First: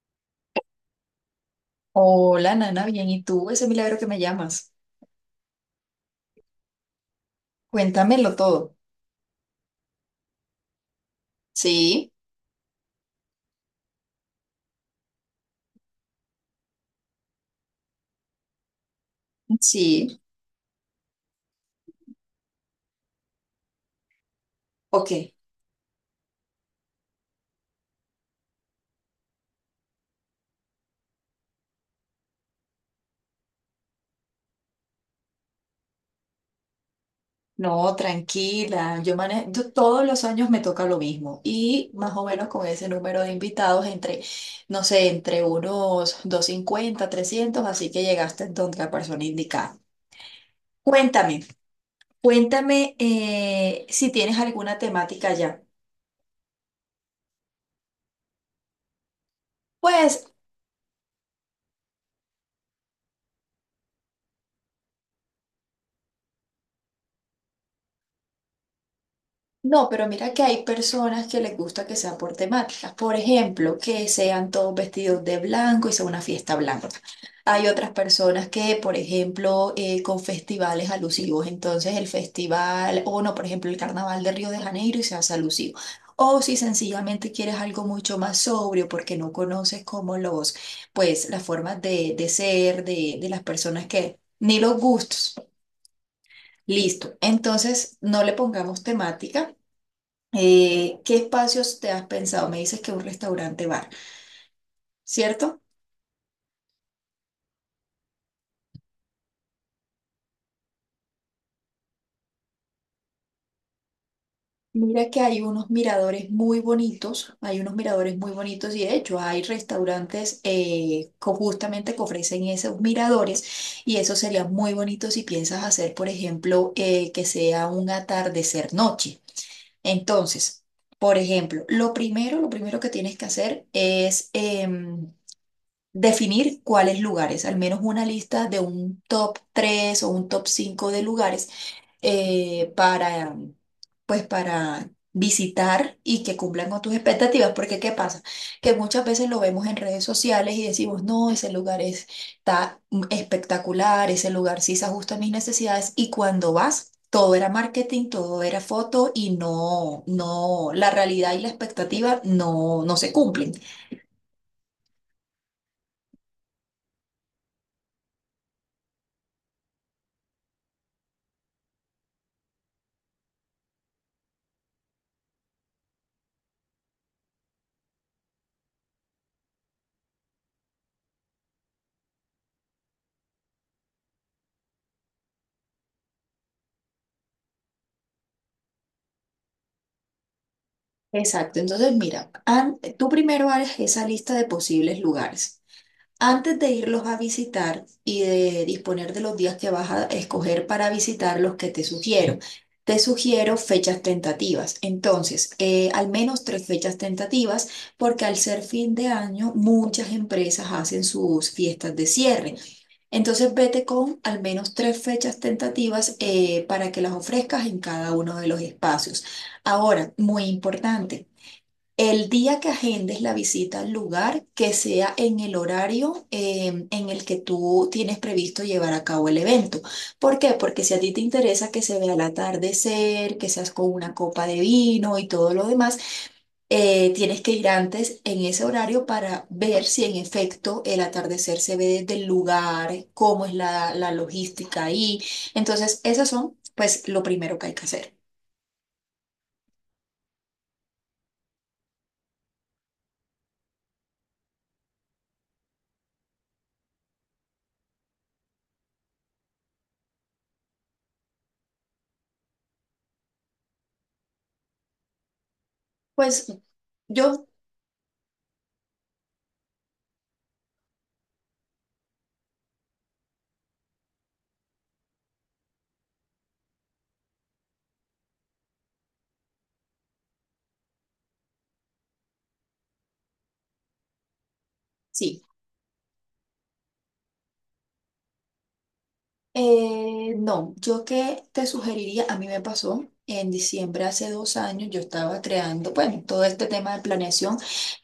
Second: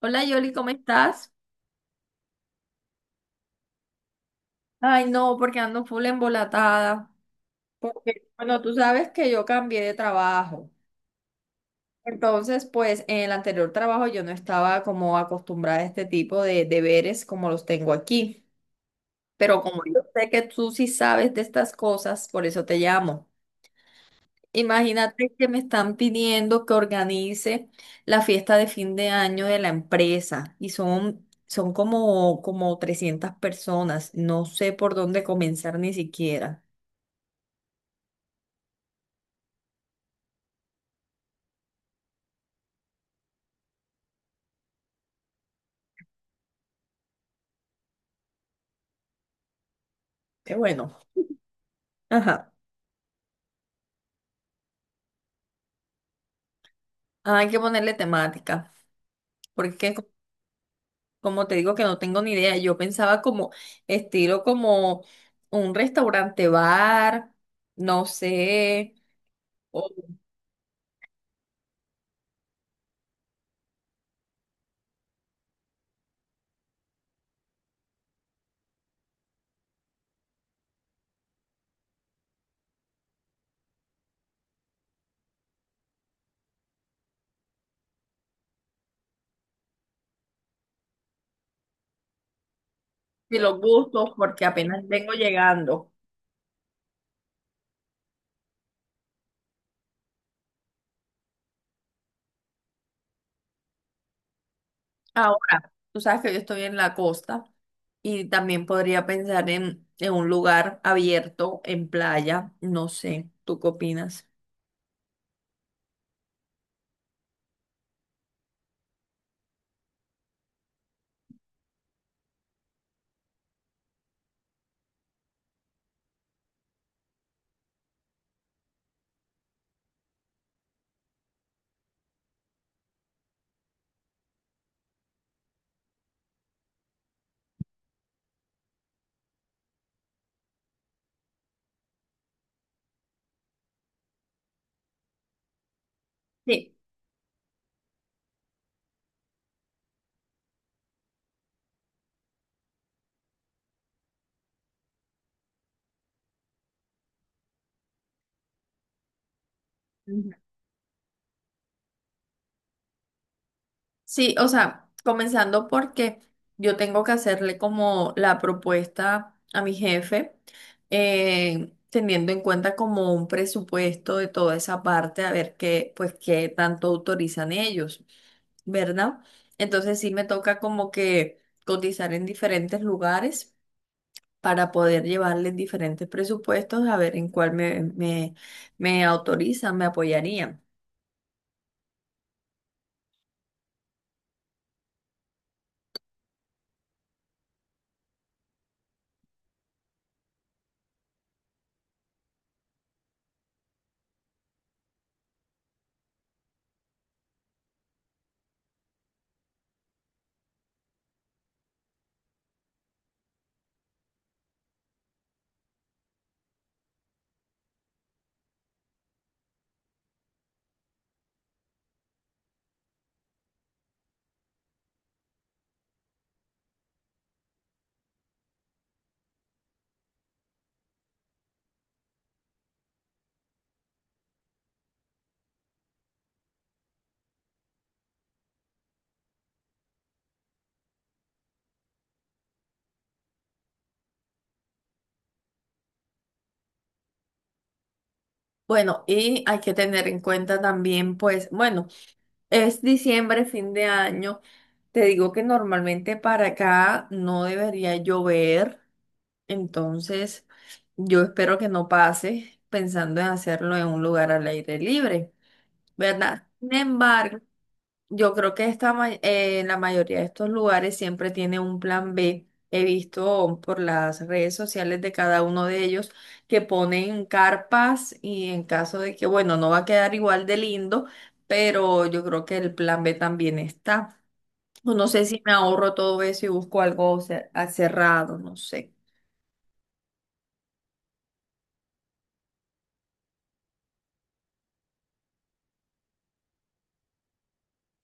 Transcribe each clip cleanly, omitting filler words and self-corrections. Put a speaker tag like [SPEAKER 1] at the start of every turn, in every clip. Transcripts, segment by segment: [SPEAKER 1] Hola, Yoli, ¿cómo estás?
[SPEAKER 2] Hola, Nana, bien. ¿Y tú? Ese milagro que me llamas.
[SPEAKER 1] Ay, no, porque ando full embolatada. Porque,
[SPEAKER 2] Cuéntamelo
[SPEAKER 1] bueno, tú
[SPEAKER 2] todo.
[SPEAKER 1] sabes que yo cambié de trabajo.
[SPEAKER 2] Sí,
[SPEAKER 1] Entonces, pues en el anterior trabajo yo no estaba como acostumbrada a este tipo de deberes como los tengo aquí. Pero como yo
[SPEAKER 2] sí,
[SPEAKER 1] sé que tú sí sabes de estas cosas, por eso te llamo.
[SPEAKER 2] ok.
[SPEAKER 1] Imagínate que me están pidiendo que organice la fiesta de fin de año de la empresa y son como, 300 personas. No sé por dónde comenzar ni siquiera.
[SPEAKER 2] No, tranquila. Yo manejo, yo todos los años me toca lo mismo. Y más o menos con ese número de invitados, entre, no sé, entre unos 250 300, así que llegaste donde la persona indicada.
[SPEAKER 1] Qué bueno.
[SPEAKER 2] Cuéntame,
[SPEAKER 1] Ajá.
[SPEAKER 2] cuéntame, si tienes alguna temática ya.
[SPEAKER 1] Ah, hay que ponerle temática, porque co-
[SPEAKER 2] Pues
[SPEAKER 1] como te digo que no tengo ni idea. Yo pensaba como estilo, como un restaurante bar, no sé,
[SPEAKER 2] No,
[SPEAKER 1] o
[SPEAKER 2] pero mira que hay personas que les gusta que sea por temáticas. Por ejemplo, que sean todos vestidos de blanco y sea una fiesta blanca. Hay otras personas que, por ejemplo, con festivales alusivos. Entonces, el festival, o no, por ejemplo, el Carnaval de Río de Janeiro y se hace alusivo. O si sencillamente quieres algo mucho más sobrio porque no conoces como los, pues, las formas de ser de
[SPEAKER 1] si
[SPEAKER 2] las
[SPEAKER 1] los
[SPEAKER 2] personas
[SPEAKER 1] gustos,
[SPEAKER 2] que,
[SPEAKER 1] porque
[SPEAKER 2] ni los
[SPEAKER 1] apenas vengo
[SPEAKER 2] gustos.
[SPEAKER 1] llegando.
[SPEAKER 2] Listo. Entonces, no le pongamos temática. ¿Qué espacios te has pensado? Me dices que un restaurante bar, ¿cierto?
[SPEAKER 1] Ahora, tú sabes que yo estoy en la costa y también podría pensar en un lugar abierto, en playa, no sé, ¿tú qué opinas?
[SPEAKER 2] Mira que hay unos miradores muy bonitos, hay unos miradores muy bonitos y de hecho hay restaurantes justamente que ofrecen esos miradores y eso sería muy bonito si piensas hacer, por ejemplo, que sea un atardecer noche. Entonces, por ejemplo, lo primero que tienes que hacer es definir cuáles lugares, al menos una lista de un top 3 o un top 5 de lugares, eh, para, pues para visitar y que cumplan
[SPEAKER 1] Sí,
[SPEAKER 2] con tus expectativas, porque ¿qué pasa? Que muchas veces lo vemos en redes sociales y decimos, no, ese lugar está espectacular, ese lugar sí se ajusta a mis necesidades y cuando vas. Todo era marketing, todo era foto y no,
[SPEAKER 1] ujú,
[SPEAKER 2] no, la realidad y la expectativa no, no se cumplen.
[SPEAKER 1] sí, o sea, comenzando porque yo tengo que hacerle como la propuesta a mi jefe, teniendo en cuenta como un presupuesto de toda esa parte, a ver qué, pues qué tanto autorizan ellos, ¿verdad? Entonces sí me toca como que cotizar en diferentes lugares, para poder llevarles diferentes presupuestos, a ver en cuál me autorizan, me apoyarían.
[SPEAKER 2] Exacto, entonces mira, tú primero haces esa lista de posibles lugares. Antes de irlos a visitar y de disponer de los días que vas a escoger para visitar los que te sugiero fechas tentativas. Entonces, al menos tres fechas tentativas, porque al ser fin de año, muchas empresas hacen sus fiestas de cierre. Entonces, vete con al menos tres fechas tentativas, para que las ofrezcas en cada uno de los espacios. Ahora, muy importante. El día que agendes la visita al lugar, que sea en el horario, en el que tú tienes previsto llevar a cabo el evento. ¿Por qué? Porque si a ti te interesa que se vea el atardecer, que seas con una copa de vino y todo lo demás, tienes que ir antes en ese horario para ver si en efecto el atardecer se ve desde el lugar, cómo es la logística ahí. Entonces, esas son, pues, lo primero que hay que hacer.
[SPEAKER 1] Bueno, y hay que tener en cuenta también, pues, bueno, es diciembre, fin de año. Te digo que normalmente para acá no debería llover, entonces yo espero que no pase, pensando en hacerlo en un lugar al aire libre, ¿verdad?
[SPEAKER 2] Pues
[SPEAKER 1] Sin embargo,
[SPEAKER 2] yo.
[SPEAKER 1] yo creo que la mayoría de estos lugares siempre tiene un plan B. He visto por las redes sociales de cada uno de ellos que ponen carpas y, en caso de que, bueno, no va a quedar igual de lindo, pero yo creo que el plan B también está. O no sé
[SPEAKER 2] Sí.
[SPEAKER 1] si me ahorro todo eso y busco algo cerrado, no sé.
[SPEAKER 2] No, yo qué te sugeriría, a mí me pasó en diciembre hace 2 años, yo estaba creando, bueno, todo este tema de planeación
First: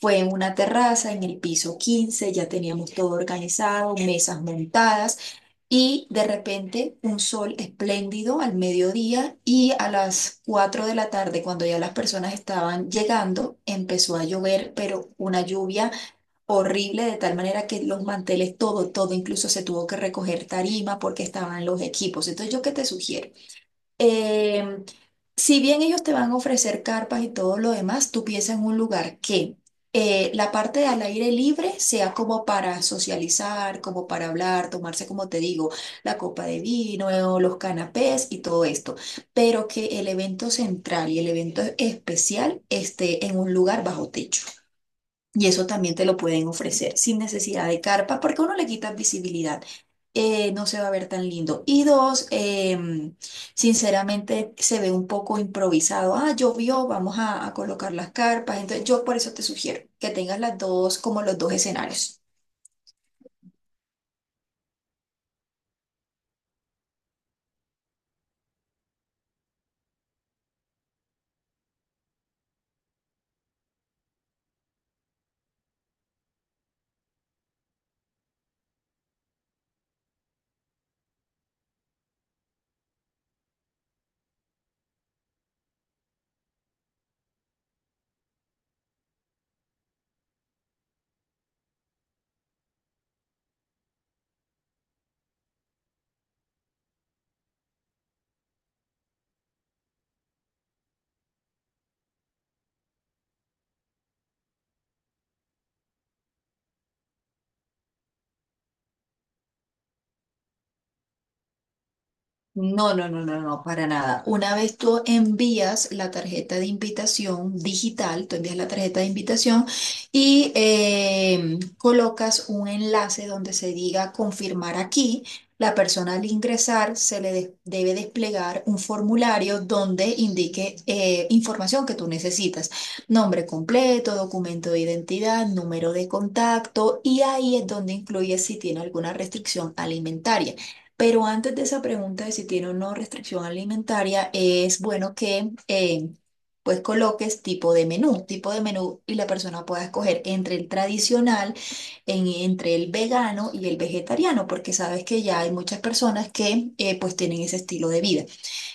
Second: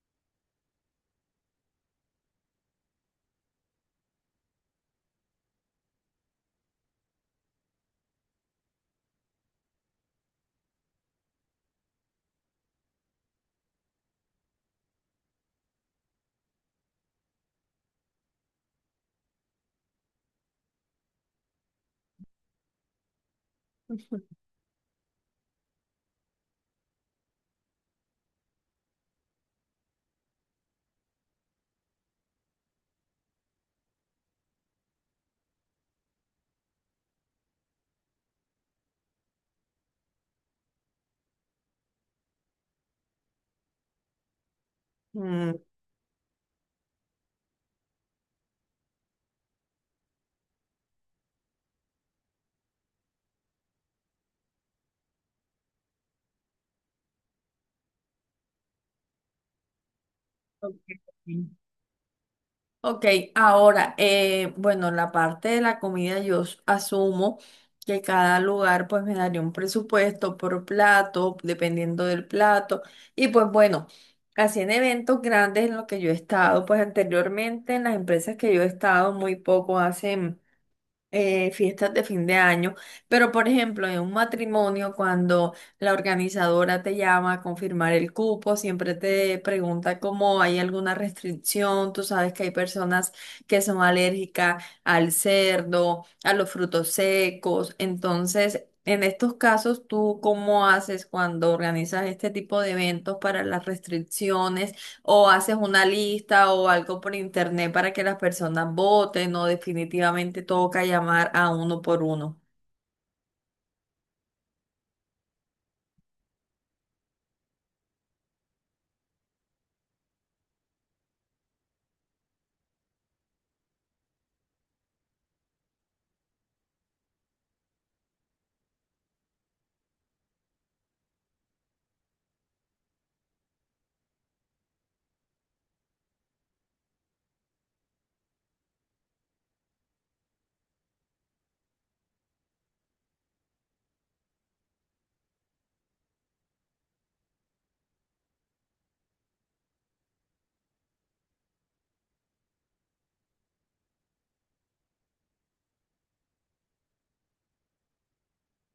[SPEAKER 2] fue en una terraza, en el piso 15. Ya teníamos todo organizado, mesas montadas. Y de repente un sol espléndido al mediodía y a las 4 de la tarde, cuando ya las personas estaban llegando, empezó a llover, pero una lluvia horrible, de tal manera que los manteles, todo, todo, incluso se tuvo que recoger tarima porque estaban los equipos. Entonces, ¿yo qué te sugiero? Eh, si bien ellos te van a ofrecer carpas y todo lo demás, tú piensa en un lugar que, la parte de al aire libre sea como para socializar, como para hablar, tomarse, como te digo, la copa de vino, los canapés y todo esto, pero que el evento central y el evento especial esté en un lugar bajo techo. Y
[SPEAKER 1] Mm,
[SPEAKER 2] eso también te lo pueden ofrecer sin necesidad de carpa, porque uno le quita visibilidad. No se va a ver tan lindo. Y dos, sinceramente se ve un poco improvisado. Ah, llovió, vamos a colocar las carpas. Entonces, yo por eso te sugiero que tengas las dos, como los dos
[SPEAKER 1] ok.
[SPEAKER 2] escenarios.
[SPEAKER 1] Ok, ahora, bueno, la parte de la comida asumo que cada lugar pues me daría un presupuesto por plato, dependiendo del plato. Y pues bueno, así en eventos grandes en los que yo he estado, pues anteriormente en las empresas que yo he estado muy poco hacen fiestas de fin de año, pero, por ejemplo, en un matrimonio, cuando la organizadora te llama a confirmar el cupo, siempre te pregunta cómo hay alguna restricción. Tú sabes que hay personas que son alérgicas al cerdo, a los frutos secos. Entonces, en estos casos, ¿tú cómo haces cuando organizas este tipo de eventos para las restricciones? ¿O haces una lista o algo por internet para que las personas voten, o definitivamente toca llamar a uno por uno?
[SPEAKER 2] No, no, no, no, no, para nada. Una vez tú envías la tarjeta de invitación digital, tú envías la tarjeta de invitación y colocas un enlace donde se diga confirmar aquí. La persona al ingresar se le debe desplegar un formulario donde indique, información que tú necesitas. Nombre completo, documento de identidad, número de contacto y ahí es donde incluye si tiene alguna restricción alimentaria. Pero antes de esa pregunta de si tiene o no restricción alimentaria, es bueno que, pues coloques tipo de menú y la persona pueda escoger entre el tradicional, entre el vegano y el vegetariano, porque sabes que ya hay muchas personas que, pues tienen ese estilo de vida.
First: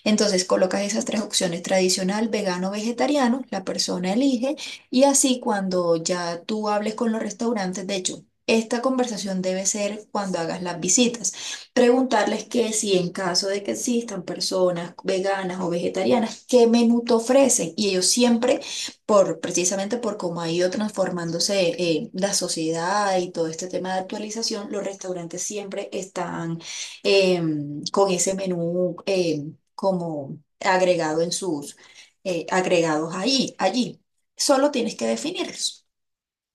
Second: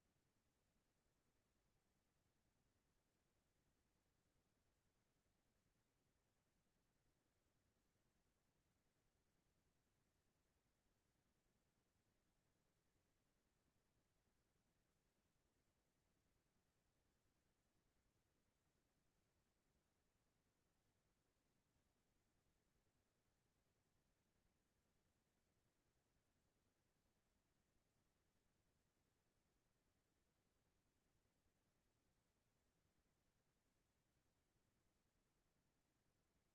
[SPEAKER 2] Entonces colocas esas tres opciones, tradicional, vegano, vegetariano, la persona elige y así cuando ya tú hables con los restaurantes, de hecho, esta conversación debe ser cuando hagas las visitas, preguntarles que si en caso de que existan personas veganas o vegetarianas, ¿qué menú te ofrecen? Y ellos siempre, precisamente por cómo ha ido transformándose, la sociedad y todo este tema de actualización, los restaurantes siempre están con ese menú, como agregado en sus, agregados ahí, allí. Solo tienes que definirlos.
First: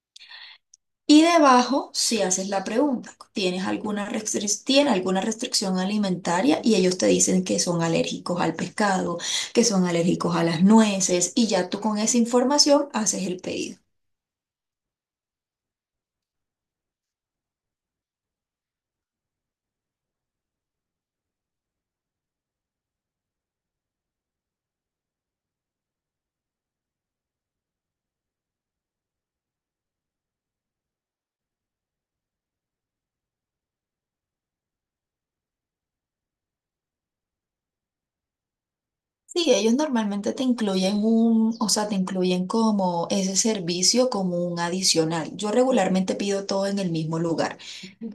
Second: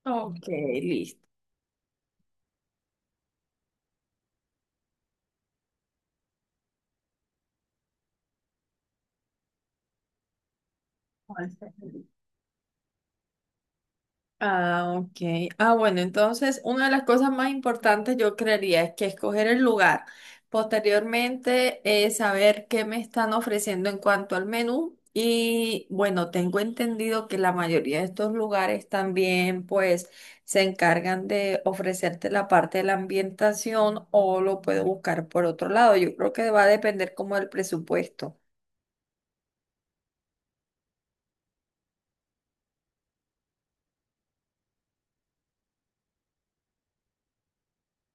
[SPEAKER 1] Ok, listo.
[SPEAKER 2] Y debajo, si haces la pregunta, ¿tiene alguna restricción alimentaria? Y ellos te dicen que son alérgicos al pescado, que son alérgicos a las nueces, y ya tú con esa información haces el pedido.
[SPEAKER 1] Ah, ok. Ah, bueno, entonces una de las cosas más importantes, yo creería, es que escoger el lugar. Posteriormente, saber qué me están ofreciendo en cuanto al menú. Y bueno, tengo entendido que la mayoría de estos lugares también pues se encargan de ofrecerte la parte de la ambientación, o lo puedo buscar por otro lado. Yo creo que va a depender como del presupuesto.
[SPEAKER 2] Sí, ellos normalmente te incluyen o sea, te incluyen como ese servicio como un adicional. Yo regularmente pido todo en el mismo lugar.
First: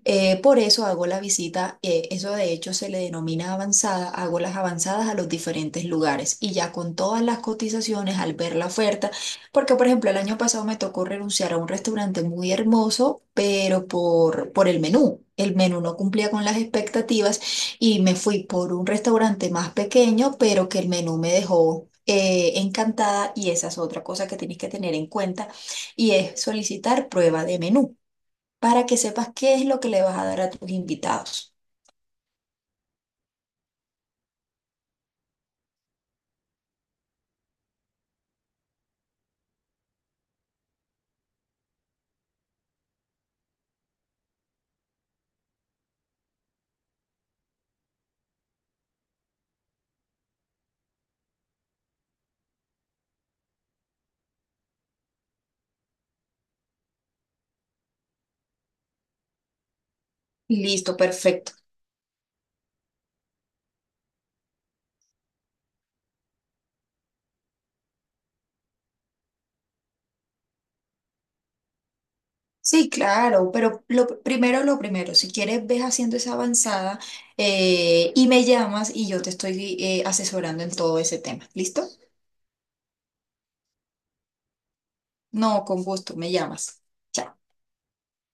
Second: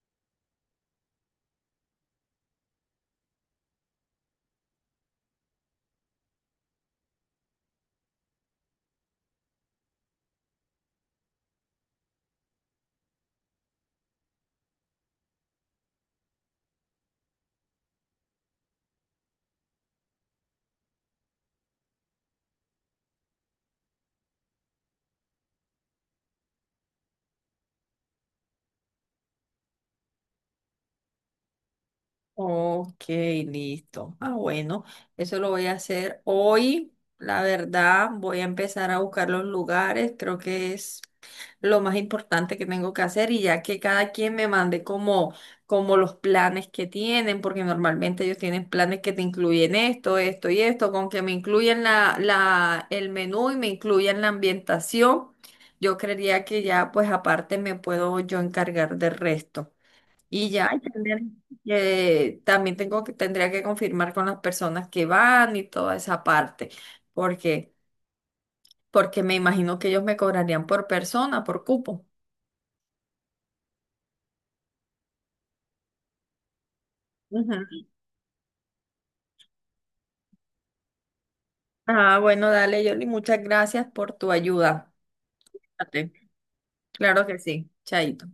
[SPEAKER 2] Por eso hago la visita, eso de hecho se le denomina avanzada, hago las avanzadas a los diferentes lugares y ya con todas las cotizaciones al ver la oferta, porque por ejemplo el año pasado me tocó renunciar a un restaurante muy hermoso, pero por el menú. El menú no cumplía con las expectativas y me fui por un restaurante más pequeño, pero que el menú me dejó, encantada y esa es otra cosa que tienes que tener en cuenta y es solicitar prueba de menú para que sepas qué es lo que le vas a dar a tus invitados.
[SPEAKER 1] Ok, listo. Ah, bueno, eso lo voy a hacer hoy. La verdad, voy a empezar a buscar los lugares. Creo que es lo más importante que tengo que hacer, y ya que cada quien me mande como, como los planes que tienen, porque normalmente ellos tienen planes que te incluyen esto, esto y esto. Con que me incluyan el menú y me incluyan la ambientación, yo creería que ya, pues aparte me puedo yo encargar del resto. Y ya, y
[SPEAKER 2] Listo,
[SPEAKER 1] tendría
[SPEAKER 2] perfecto.
[SPEAKER 1] también tengo que, tendría que confirmar con las personas que van y toda esa parte, porque, porque me imagino que ellos me cobrarían por persona, por cupo.
[SPEAKER 2] Sí, claro, pero lo primero, si quieres, ves haciendo esa avanzada,
[SPEAKER 1] Ujú.
[SPEAKER 2] y me llamas y yo te estoy, asesorando en todo ese tema. ¿Listo?
[SPEAKER 1] Ah, bueno, dale, Yoli, muchas gracias por tu ayuda.
[SPEAKER 2] No, con
[SPEAKER 1] Fíjate.
[SPEAKER 2] gusto, me llamas.
[SPEAKER 1] Claro
[SPEAKER 2] Chao.
[SPEAKER 1] que sí, chaito.